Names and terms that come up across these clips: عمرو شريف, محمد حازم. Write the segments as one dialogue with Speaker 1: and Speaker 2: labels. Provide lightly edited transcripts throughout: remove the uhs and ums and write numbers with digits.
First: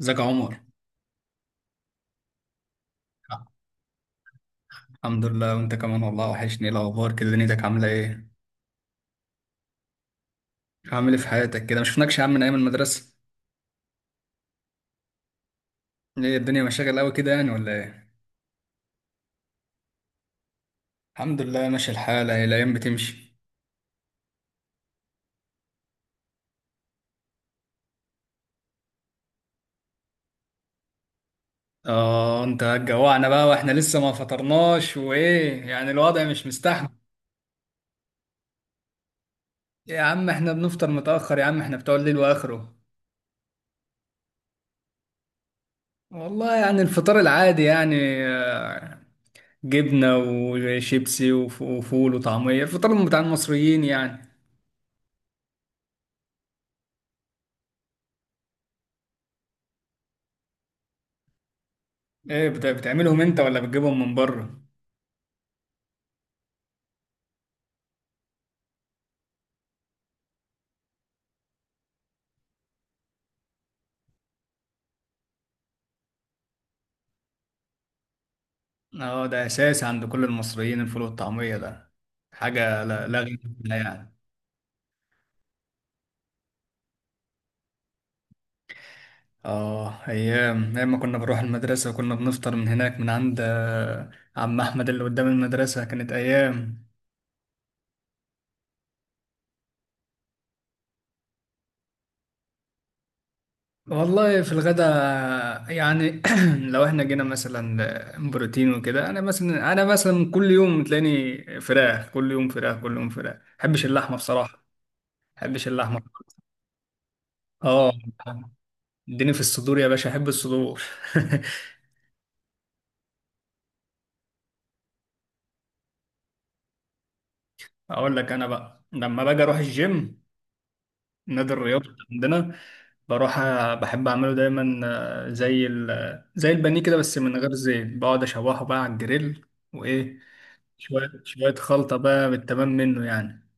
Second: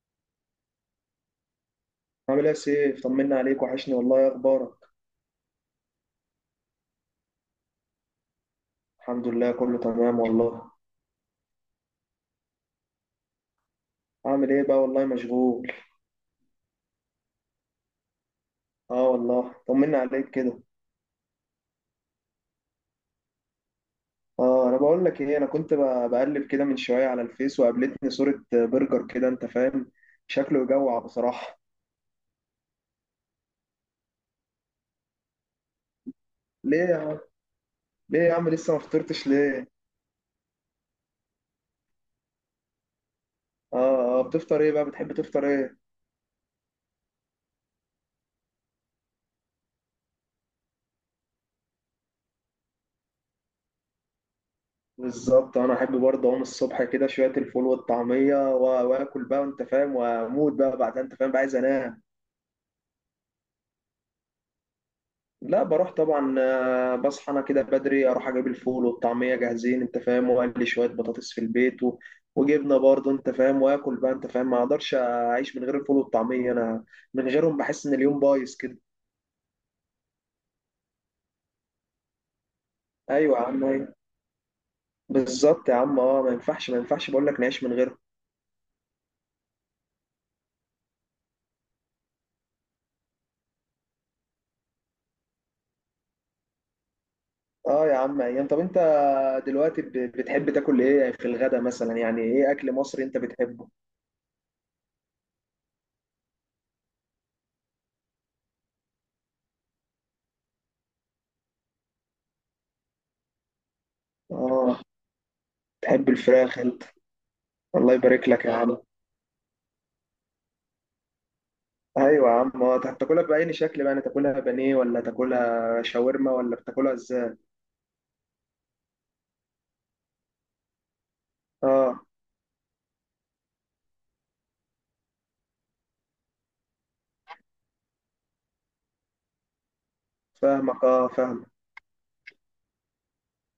Speaker 1: ازيك يا عمر؟
Speaker 2: عامل ايه يا سيف؟ طمنا عليك، وحشني والله، ايه اخبارك؟
Speaker 1: الحمد لله، وانت كمان والله وحشني. ايه الاخبار كده؟ دنيتك عامله ايه؟
Speaker 2: الحمد لله، كله تمام والله.
Speaker 1: عامل ايه في حياتك كده؟ ما شفناكش يا عم من ايام المدرسه.
Speaker 2: عامل ايه بقى؟ والله مشغول.
Speaker 1: ايه الدنيا مشاغل قوي كده يعني ولا ايه؟
Speaker 2: اه والله، طمنا عليك كده.
Speaker 1: الحمد لله، ماشي الحال، اهي الايام بتمشي.
Speaker 2: اه انا بقول لك ايه، انا كنت بقلب كده من شويه على الفيس وقابلتني صوره برجر كده انت فاهم. شكله يجوع بصراحه.
Speaker 1: اه، انت هتجوعنا بقى واحنا لسه ما فطرناش، وايه يعني الوضع مش
Speaker 2: ليه يا
Speaker 1: مستحمل؟
Speaker 2: عم، ليه يا عم لسه ما فطرتش ليه؟
Speaker 1: إيه يا عم، احنا بنفطر متاخر يا عم، احنا بتوع الليل واخره.
Speaker 2: اه، اه، بتفطر ايه بقى؟ بتحب تفطر ايه؟
Speaker 1: والله يعني الفطار العادي يعني. آه، جبنه وشيبسي وفول وطعميه، الفطار بتاع المصريين يعني.
Speaker 2: بالظبط، انا احب برضه اقوم الصبح كده شويه الفول والطعميه واكل بقى انت فاهم، واموت بقى بعدها انت فاهم بقى عايز انام.
Speaker 1: ايه، بتعملهم انت ولا بتجيبهم من بره؟
Speaker 2: لا بروح طبعا، بصحى انا كده بدري اروح اجيب الفول والطعميه جاهزين انت فاهم، واقلي شويه بطاطس في البيت وجبنه برضه انت فاهم، واكل بقى انت فاهم، ما اقدرش اعيش من غير الفول والطعميه انا. من غيرهم بحس ان اليوم بايظ كده.
Speaker 1: اه، ده اساسي عند كل المصريين، الفول والطعمية ده. حاجة لا غنى
Speaker 2: ايوه يا عم،
Speaker 1: عنها
Speaker 2: أيوة.
Speaker 1: يعني.
Speaker 2: بالظبط يا عم، اه ما ينفعش بقول لك نعيش من غيرهم.
Speaker 1: اه، ايام ايام ما كنا بنروح المدرسة وكنا بنفطر من هناك من عند عم احمد اللي قدام المدرسة، كانت ايام.
Speaker 2: اه يا عم، ايام. طب انت دلوقتي بتحب تاكل ايه في الغدا مثلا؟ يعني ايه اكل مصري انت بتحبه؟
Speaker 1: والله في الغدا، يعني لو احنا جينا مثلا بروتين وكده. انا مثلا كل يوم تلاقيني فراخ، كل يوم فراخ، كل يوم فراخ. ما بحبش اللحمة بصراحة، ما
Speaker 2: اه.
Speaker 1: بحبش اللحمة.
Speaker 2: تحب الفراخ انت؟
Speaker 1: اه،
Speaker 2: الله يبارك لك يا عم.
Speaker 1: اديني في الصدور يا باشا، احب الصدور.
Speaker 2: ايوه يا عم، هتاكلها باي شكل بقى؟ يعني تاكلها بانيه ولا تاكلها شاورما ولا بتاكلها ازاي؟
Speaker 1: اقول لك انا بقى، لما باجي اروح الجيم، نادي الرياضه
Speaker 2: اه
Speaker 1: عندنا، بروح بحب اعمله دايما، زي البانيه كده بس من غير زيت، بقعد اشوحه بقى على الجريل. وايه،
Speaker 2: فاهمك، اه
Speaker 1: شويه
Speaker 2: فاهمك.
Speaker 1: شويه خلطه بقى بالتمام منه يعني.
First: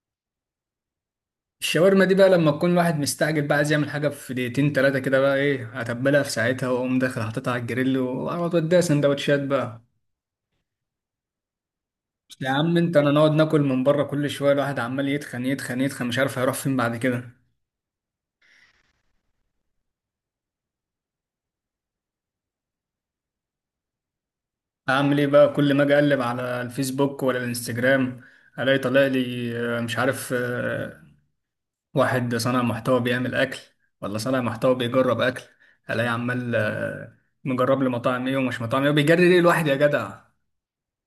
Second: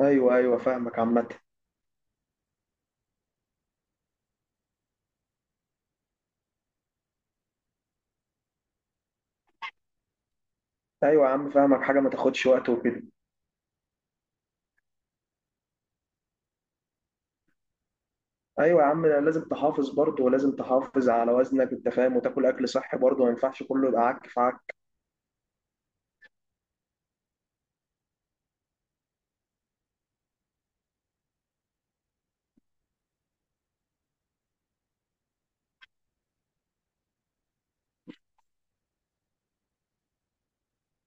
Speaker 2: ايوه، ايوه، فاهمك عامه.
Speaker 1: الشاورما دي بقى لما تكون الواحد مستعجل بقى، عايز يعمل حاجه في دقيقتين ثلاثه كده، بقى ايه، اتبلها في ساعتها واقوم داخل حاططها على الجريل واقعد اديها سندوتشات بقى.
Speaker 2: ايوه يا عم، فاهمك، حاجه ما تاخدش
Speaker 1: يا
Speaker 2: وقت
Speaker 1: عم انت،
Speaker 2: وكده.
Speaker 1: انا نقعد ناكل من بره كل شويه، الواحد عمال يتخن يتخن يتخن، مش عارف هيروح فين بعد كده.
Speaker 2: ايوه يا عم، لازم تحافظ برضه ولازم تحافظ على وزنك انت فاهم، وتاكل اكل صحي برضه، ما ينفعش كله يبقى عك في عك.
Speaker 1: اعمل ايه بقى؟ كل ما اجي اقلب على الفيسبوك ولا الانستجرام، الاقي طالع لي، مش عارف، واحد صانع محتوى بيعمل اكل ولا صانع محتوى بيجرب اكل، الاقي عمال، مجرب لي مطاعم ايه ومش مطاعم ايه. بيجري ليه الواحد يا جدع؟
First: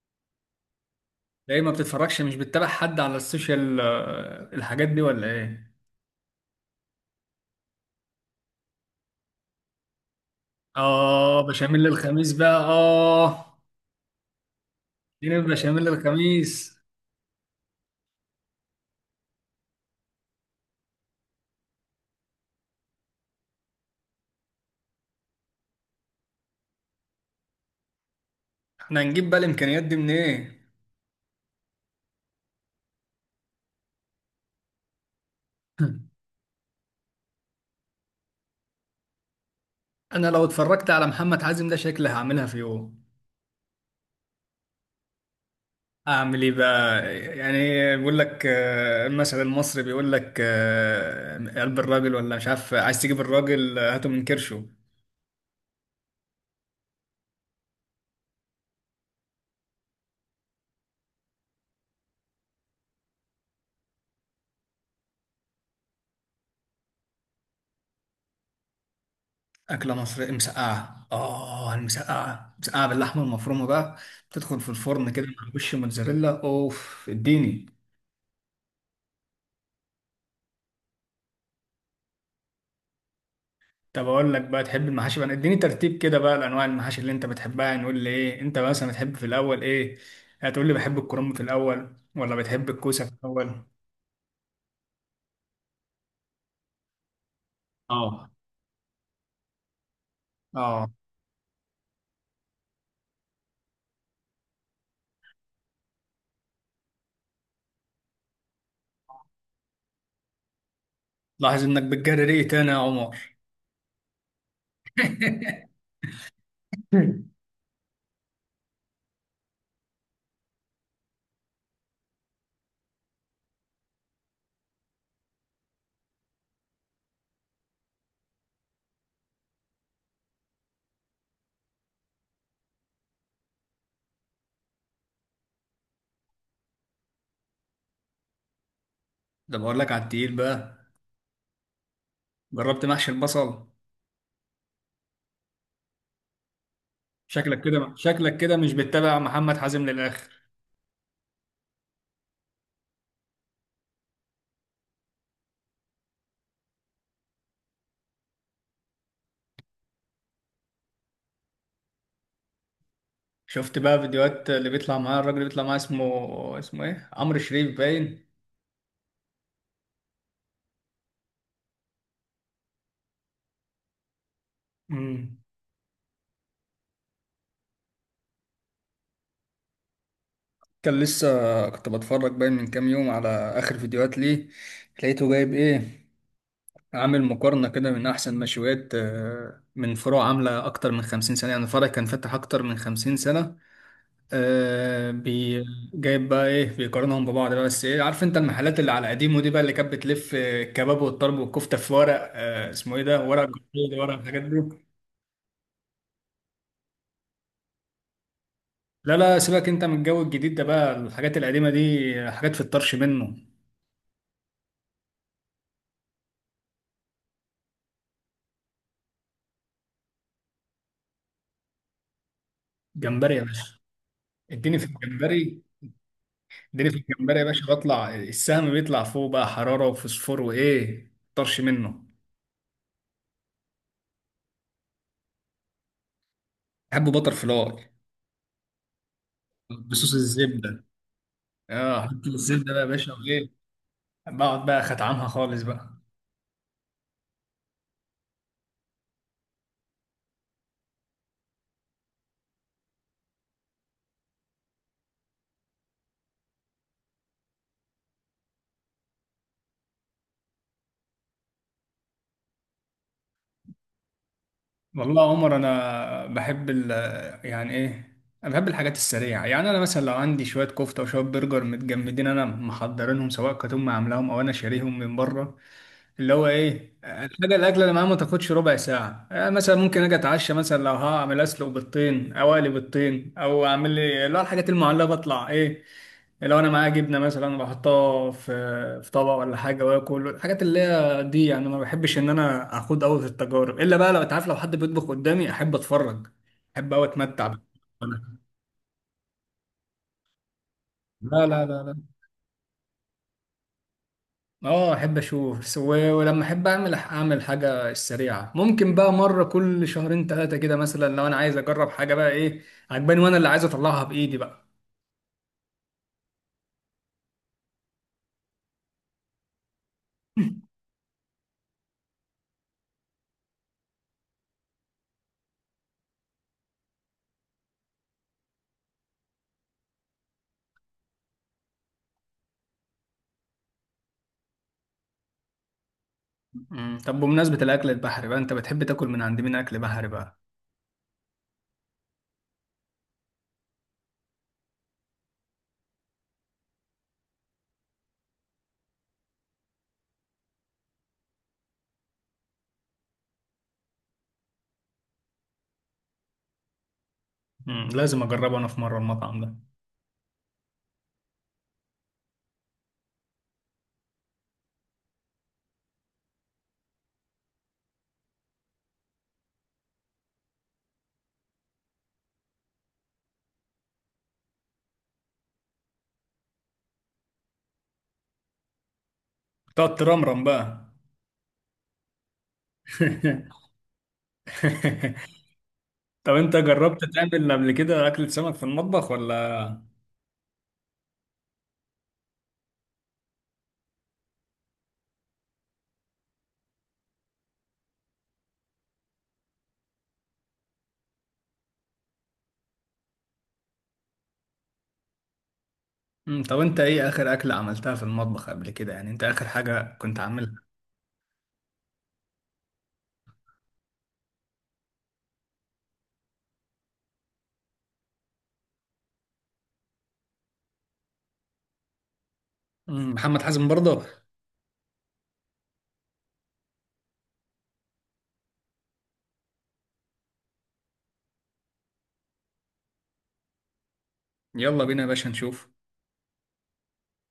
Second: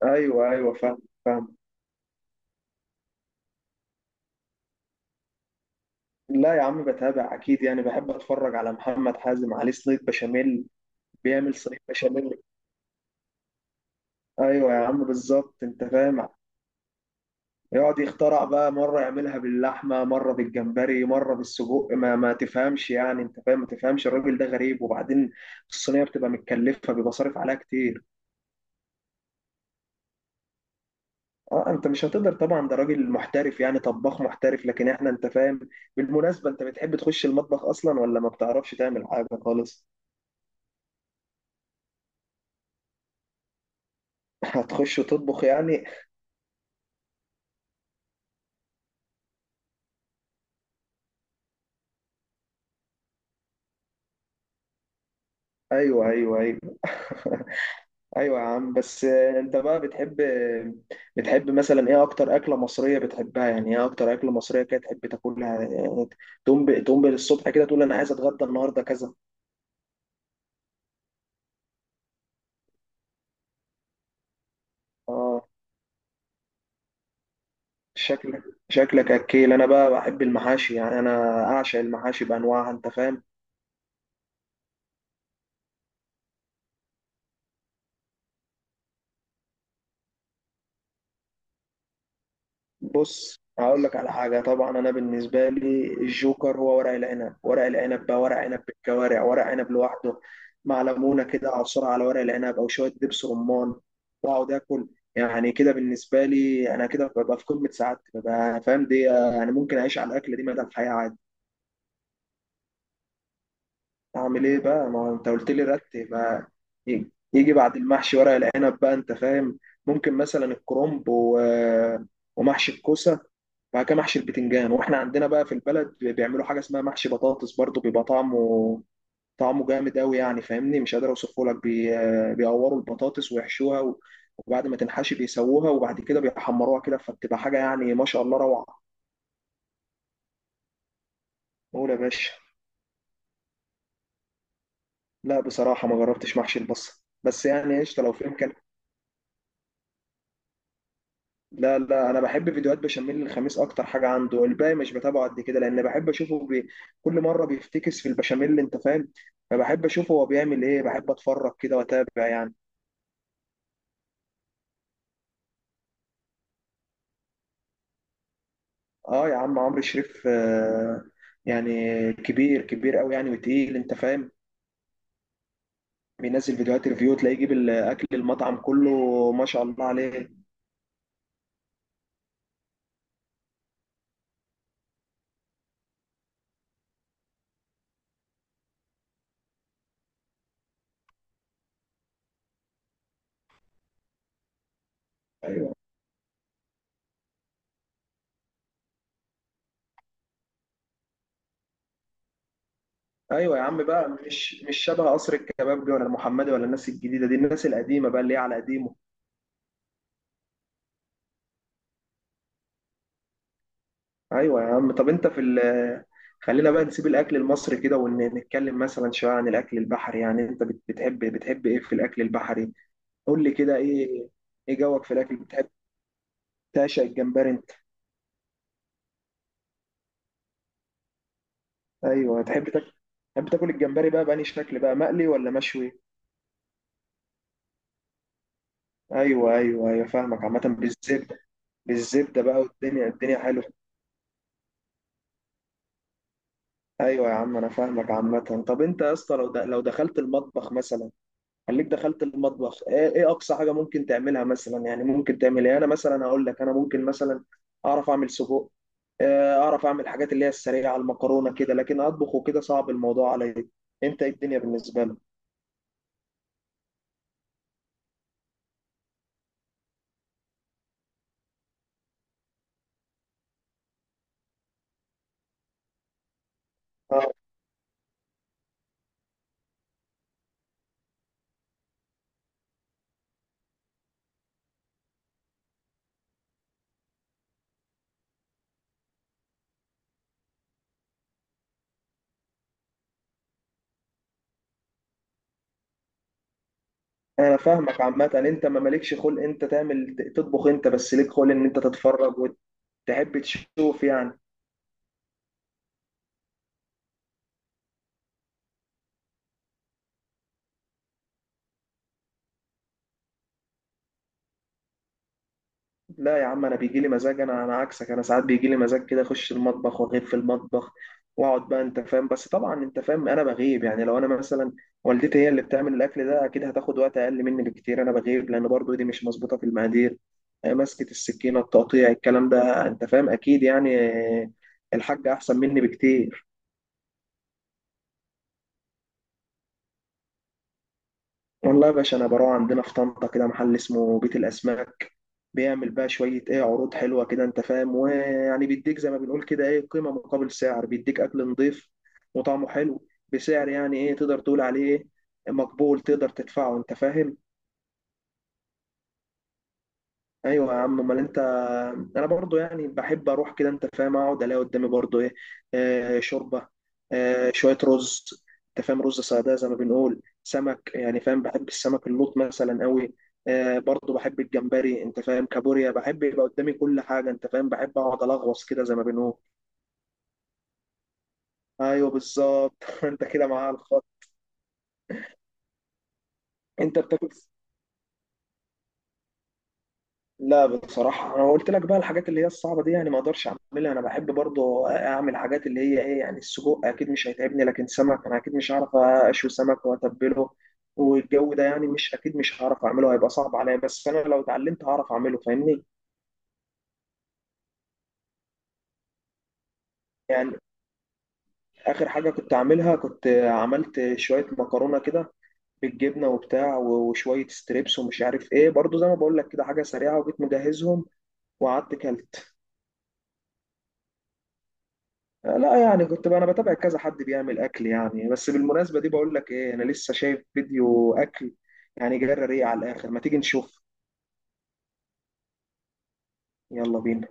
Speaker 2: ايوه، ايوه، فاهم، فاهم.
Speaker 1: ليه ما بتتفرجش؟ مش بتتابع حد على السوشيال، الحاجات دي ولا ايه؟
Speaker 2: لا يا عم، بتابع اكيد يعني، بحب اتفرج على محمد حازم، عليه صينيه بشاميل.
Speaker 1: اه
Speaker 2: بيعمل صينيه
Speaker 1: بشاميل الخميس
Speaker 2: بشاميل.
Speaker 1: بقى، اه.
Speaker 2: ايوه يا عم،
Speaker 1: اديني
Speaker 2: بالظبط انت
Speaker 1: بشاميل
Speaker 2: فاهم.
Speaker 1: الخميس.
Speaker 2: يقعد يخترع بقى، مرة يعملها باللحمة مرة بالجمبري مرة بالسجق، ما تفهمش يعني انت فاهم، ما تفهمش، الراجل ده غريب، وبعدين الصينية بتبقى متكلفة، بيبقى صارف عليها كتير.
Speaker 1: احنا هنجيب بقى الامكانيات دي منين إيه؟
Speaker 2: اه، انت مش هتقدر طبعا، ده راجل محترف يعني، طباخ محترف، لكن احنا انت فاهم. بالمناسبة، انت بتحب تخش المطبخ اصلا ولا ما بتعرفش تعمل حاجة خالص؟
Speaker 1: انا لو اتفرجت على محمد حازم ده، شكلي هعملها في يوم.
Speaker 2: هتخش تطبخ يعني؟
Speaker 1: اعمل ايه بقى يعني؟ بيقول لك المثل المصري بيقول لك، قلب الراجل، ولا مش عارف، عايز تجيب الراجل هاته من كرشه.
Speaker 2: ايوه، ايوه، ايوه. ايوه يا عم، بس انت بقى بتحب مثلا ايه اكتر اكله مصريه بتحبها؟ يعني ايه اكتر اكله مصريه كده تحب تاكلها يعني؟ تقوم تقوم بالصبح كده تقول انا عايز اتغدى النهارده كذا.
Speaker 1: اكله مصريه، مسقعه. اه، المسقعه، مسقعه باللحمه المفرومه بقى، تدخل في الفرن كده
Speaker 2: اه،
Speaker 1: مع وش موتزاريلا، اوف اديني.
Speaker 2: شكلك شكلك اكيل. انا بقى بحب المحاشي، يعني انا اعشق المحاشي بانواعها انت فاهم.
Speaker 1: طب اقول لك بقى، تحب المحاشي بقى، اديني ترتيب كده بقى لانواع المحاشي اللي انت بتحبها. نقول لي ايه انت مثلا بتحب في الاول ايه؟ هتقول لي بحب الكرنب في الاول ولا بتحب الكوسه في
Speaker 2: بص،
Speaker 1: الاول؟
Speaker 2: هقول لك على حاجة. طبعا أنا بالنسبة لي الجوكر هو ورق العنب. ورق العنب بقى
Speaker 1: اه،
Speaker 2: ورق عنب بالكوارع، ورق عنب لوحده، مع
Speaker 1: اه.
Speaker 2: ليمونة كده أعصر على ورق العنب أو شوية دبس رمان. وأقعد آكل. يعني كده بالنسبة لي أنا كده، ببقى في قمة سعادتي ببقى فاهم دي، يعني ممكن أعيش على الأكل دي مدى الحياة عادي.
Speaker 1: لاحظ انك بتجري ريقي تاني يا عمر.
Speaker 2: أعمل إيه بقى؟ ما هو أنت قلت لي رتب بقى. يجي يجي بعد المحشي ورق العنب بقى أنت فاهم. ممكن مثلا الكرنب ومحشي الكوسة. بعد كده محشي البتنجان. واحنا عندنا بقى في البلد بيعملوا حاجه اسمها محشي بطاطس برضو، بيبقى طعمه، طعمه جامد قوي يعني، فاهمني مش قادر اوصفه لك بيقوروا البطاطس ويحشوها وبعد ما تنحشي بيسووها، وبعد كده بيحمروها كده، فبتبقى حاجه يعني ما شاء الله، روعه.
Speaker 1: ده بقول لك على التقيل بقى.
Speaker 2: قول يا باشا.
Speaker 1: جربت محشي البصل؟
Speaker 2: لا بصراحه، ما جربتش محشي البصل، بس
Speaker 1: شكلك
Speaker 2: يعني
Speaker 1: كده،
Speaker 2: قشطه لو في
Speaker 1: شكلك
Speaker 2: امكانيه.
Speaker 1: كده مش بتتابع محمد حازم للاخر.
Speaker 2: لا لا، انا بحب فيديوهات بشاميل الخميس اكتر حاجه عنده، الباقي مش بتابعه قد كده، لان بحب اشوفه كل مره بيفتكس في البشاميل انت فاهم، فبحب اشوفه هو بيعمل ايه، بحب اتفرج كده واتابع يعني.
Speaker 1: شفت بقى فيديوهات اللي بيطلع معاه، الراجل اللي بيطلع معاه اسمه ايه، عمرو شريف باين.
Speaker 2: اه يا عم، عمرو شريف آه. يعني كبير كبير قوي يعني، وتقيل انت فاهم.
Speaker 1: امم
Speaker 2: بينزل فيديوهات ريفيو، تلاقيه يجيب الاكل المطعم كله، ما شاء الله عليه.
Speaker 1: كان لسه، كنت بتفرج باين من كام يوم على آخر فيديوهات ليه، لقيته جايب إيه، عامل مقارنة كده من أحسن مشويات، من فروع عاملة أكتر من 50 سنة، يعني فرع كان فاتح أكتر من 50 سنة، آه، بي
Speaker 2: ايوه.
Speaker 1: جايب بقى إيه، بيقارنهم ببعض بقى. بس إيه، عارف أنت المحلات اللي على قديمه دي بقى، اللي كانت بتلف الكباب والطرب والكفتة في ورق، اسمه إيه ده، ورق
Speaker 2: ايوه يا عم
Speaker 1: جلد،
Speaker 2: بقى،
Speaker 1: ورق الحاجات دي.
Speaker 2: مش شبه قصر الكبابجي ولا المحمدي ولا الناس الجديده دي، الناس القديمه بقى اللي هي على قديمه.
Speaker 1: لا لا، سيبك أنت من الجو الجديد ده بقى، الحاجات القديمة دي حاجات في الطرش منه.
Speaker 2: ايوه يا عم، طب انت في ال خلينا بقى نسيب الاكل المصري كده، ونتكلم مثلا شويه عن الاكل البحري، يعني انت بتحب ايه في الاكل البحري؟
Speaker 1: جمبري يا
Speaker 2: قول لي كده،
Speaker 1: باشا،
Speaker 2: ايه؟ ايه
Speaker 1: اديني في
Speaker 2: جوك في الاكل
Speaker 1: الجمبري.
Speaker 2: بتحب؟
Speaker 1: اديني في
Speaker 2: تعشق
Speaker 1: الجمبري يا
Speaker 2: الجمبري
Speaker 1: باشا،
Speaker 2: انت؟
Speaker 1: بطلع السهم بيطلع فوق بقى، حرارة وفوسفور وايه، طرش منه.
Speaker 2: ايوه، تحب تاكل الجمبري بقى بأني شكل بقى، مقلي ولا مشوي؟
Speaker 1: بحبه بطر فلاي،
Speaker 2: ايوه، ايوه، ايوه،
Speaker 1: بصوص
Speaker 2: فاهمك عامه،
Speaker 1: الزبده.
Speaker 2: بالزبده.
Speaker 1: اه، حط
Speaker 2: بالزبده بقى،
Speaker 1: الزبدة بقى يا
Speaker 2: والدنيا
Speaker 1: باشا
Speaker 2: الدنيا
Speaker 1: وايه،
Speaker 2: حلوه.
Speaker 1: بقعد بقى ختعمها خالص بقى.
Speaker 2: ايوه يا عم، انا فاهمك عامه. طب انت يا اسطى، لو دخلت المطبخ مثلا. خليك دخلت المطبخ، إيه اقصى حاجه ممكن تعملها مثلا، يعني ممكن تعمل ايه؟ انا مثلا هقول لك، انا ممكن مثلا اعرف اعمل سجق. اعرف اعمل الحاجات اللي هي السريعه المكرونه كده، لكن اطبخ وكده صعب الموضوع عليا. انت إيه الدنيا بالنسبه لك؟
Speaker 1: والله يا عمر انا بحب ال، يعني ايه، انا بحب الحاجات السريعة. يعني انا مثلا لو عندي شوية كفتة وشوية برجر متجمدين، انا محضرينهم، سواء كانت امي عاملاهم او انا شاريهم من بره، اللي هو ايه،
Speaker 2: آه،
Speaker 1: الحاجه الاكله اللي معايا ما تاخدش ربع ساعه. مثلا ممكن اجي اتعشى، مثلا لو هعمل، اسلق بيضتين او اقلي بيضتين، او اعمل لي اللي هو الحاجات المعلبه، اطلع ايه. لو انا معايا جبنه مثلا، بحطها في طبق ولا حاجه واكل الحاجات اللي هي دي. يعني ما بحبش ان انا اخوض قوي في التجارب، الا بقى لو انت عارف، لو حد بيطبخ قدامي احب اتفرج، احب قوي اتمتع
Speaker 2: انا
Speaker 1: بال-
Speaker 2: فاهمك عامه، انت ما مالكش خلق انت تعمل تطبخ، انت بس ليك
Speaker 1: لا
Speaker 2: خلق
Speaker 1: لا
Speaker 2: ان انت
Speaker 1: لا لا.
Speaker 2: تتفرج وتحب تشوف يعني.
Speaker 1: اه، احب اشوف، ولما احب اعمل حاجه السريعه، ممكن بقى مره كل شهرين ثلاثه كده، مثلا لو انا عايز اجرب حاجه بقى ايه عجباني وانا اللي عايز اطلعها بايدي بقى.
Speaker 2: لا يا عم، انا بيجي لي مزاج، انا عكسك، انا ساعات بيجي لي مزاج كده اخش المطبخ واغيب في المطبخ، واقعد بقى انت فاهم، بس طبعا انت فاهم انا بغيب يعني، لو انا مثلا والدتي هي اللي بتعمل الاكل ده، اكيد هتاخد وقت اقل مني بكتير، انا بغيب لان برضو ايدي مش مظبوطه في المقادير، مسكه السكينه، التقطيع، الكلام ده انت فاهم اكيد يعني. آه، الحاجه احسن مني بكتير.
Speaker 1: مم. طب بمناسبه الاكل البحري بقى، انت بتحب تاكل من عند مين اكل بحري بقى؟
Speaker 2: والله يا باشا، انا بروح عندنا في طنطا كده محل اسمه بيت الاسماك. بيعمل بقى شويه ايه عروض حلوه كده انت فاهم، ويعني بيديك زي ما بنقول كده، ايه قيمه مقابل سعر، بيديك اكل نضيف وطعمه حلو، بسعر يعني ايه تقدر تقول عليه مقبول، تقدر تدفعه انت فاهم.
Speaker 1: مم. لازم اجربه انا في مره المطعم ده.
Speaker 2: ايوه يا عم، امال انت. انا برضو يعني بحب اروح كده انت فاهم، اقعد الاقي قدامي برضو ايه، شوربه، شويه رز انت فاهم، رز صياديه زي ما بنقول، سمك يعني فاهم، بحب السمك اللوط مثلا قوي، برضو بحب الجمبري انت فاهم، كابوريا، بحب يبقى قدامي كل حاجه انت فاهم، بحب اقعد الغوص كده زي ما بنقول.
Speaker 1: تقعد ترمرم بقى.
Speaker 2: ايوه بالظبط. انت كده معايا على الخط.
Speaker 1: طب انت
Speaker 2: انت
Speaker 1: جربت
Speaker 2: بتاكل؟
Speaker 1: تعمل قبل كده اكلة سمك في المطبخ ولا؟
Speaker 2: لا بصراحة، أنا قلت لك بقى الحاجات اللي هي الصعبة دي يعني ما أقدرش أعملها، أنا بحب برضو أعمل حاجات اللي هي إيه، يعني السجق أكيد مش هيتعبني، لكن سمك أنا أكيد مش هعرف أشوي سمك وأتبله والجو ده يعني، مش أكيد مش هعرف أعمله، هيبقى صعب عليا، بس أنا لو اتعلمت هعرف أعمله فاهمني.
Speaker 1: مم. طب انت ايه اخر اكله عملتها في المطبخ قبل كده، يعني انت اخر حاجه كنت
Speaker 2: يعني
Speaker 1: عاملها؟
Speaker 2: آخر حاجة كنت أعملها، كنت عملت شوية مكرونة كده بالجبنة وبتاع، وشوية ستريبس ومش عارف إيه، برضو زي ما بقول لك كده حاجة سريعة، وجيت مجهزهم وقعدت كلت.
Speaker 1: مم. محمد حازم برضه؟
Speaker 2: لا يعني كنت بقى انا بتابع كذا حد بيعمل اكل يعني، بس بالمناسبه دي بقول لك ايه، انا لسه شايف فيديو اكل، يعني جرى ريق على الاخر. ما تيجي نشوف؟
Speaker 1: يلا بينا يا باشا نشوف.
Speaker 2: يلا بينا.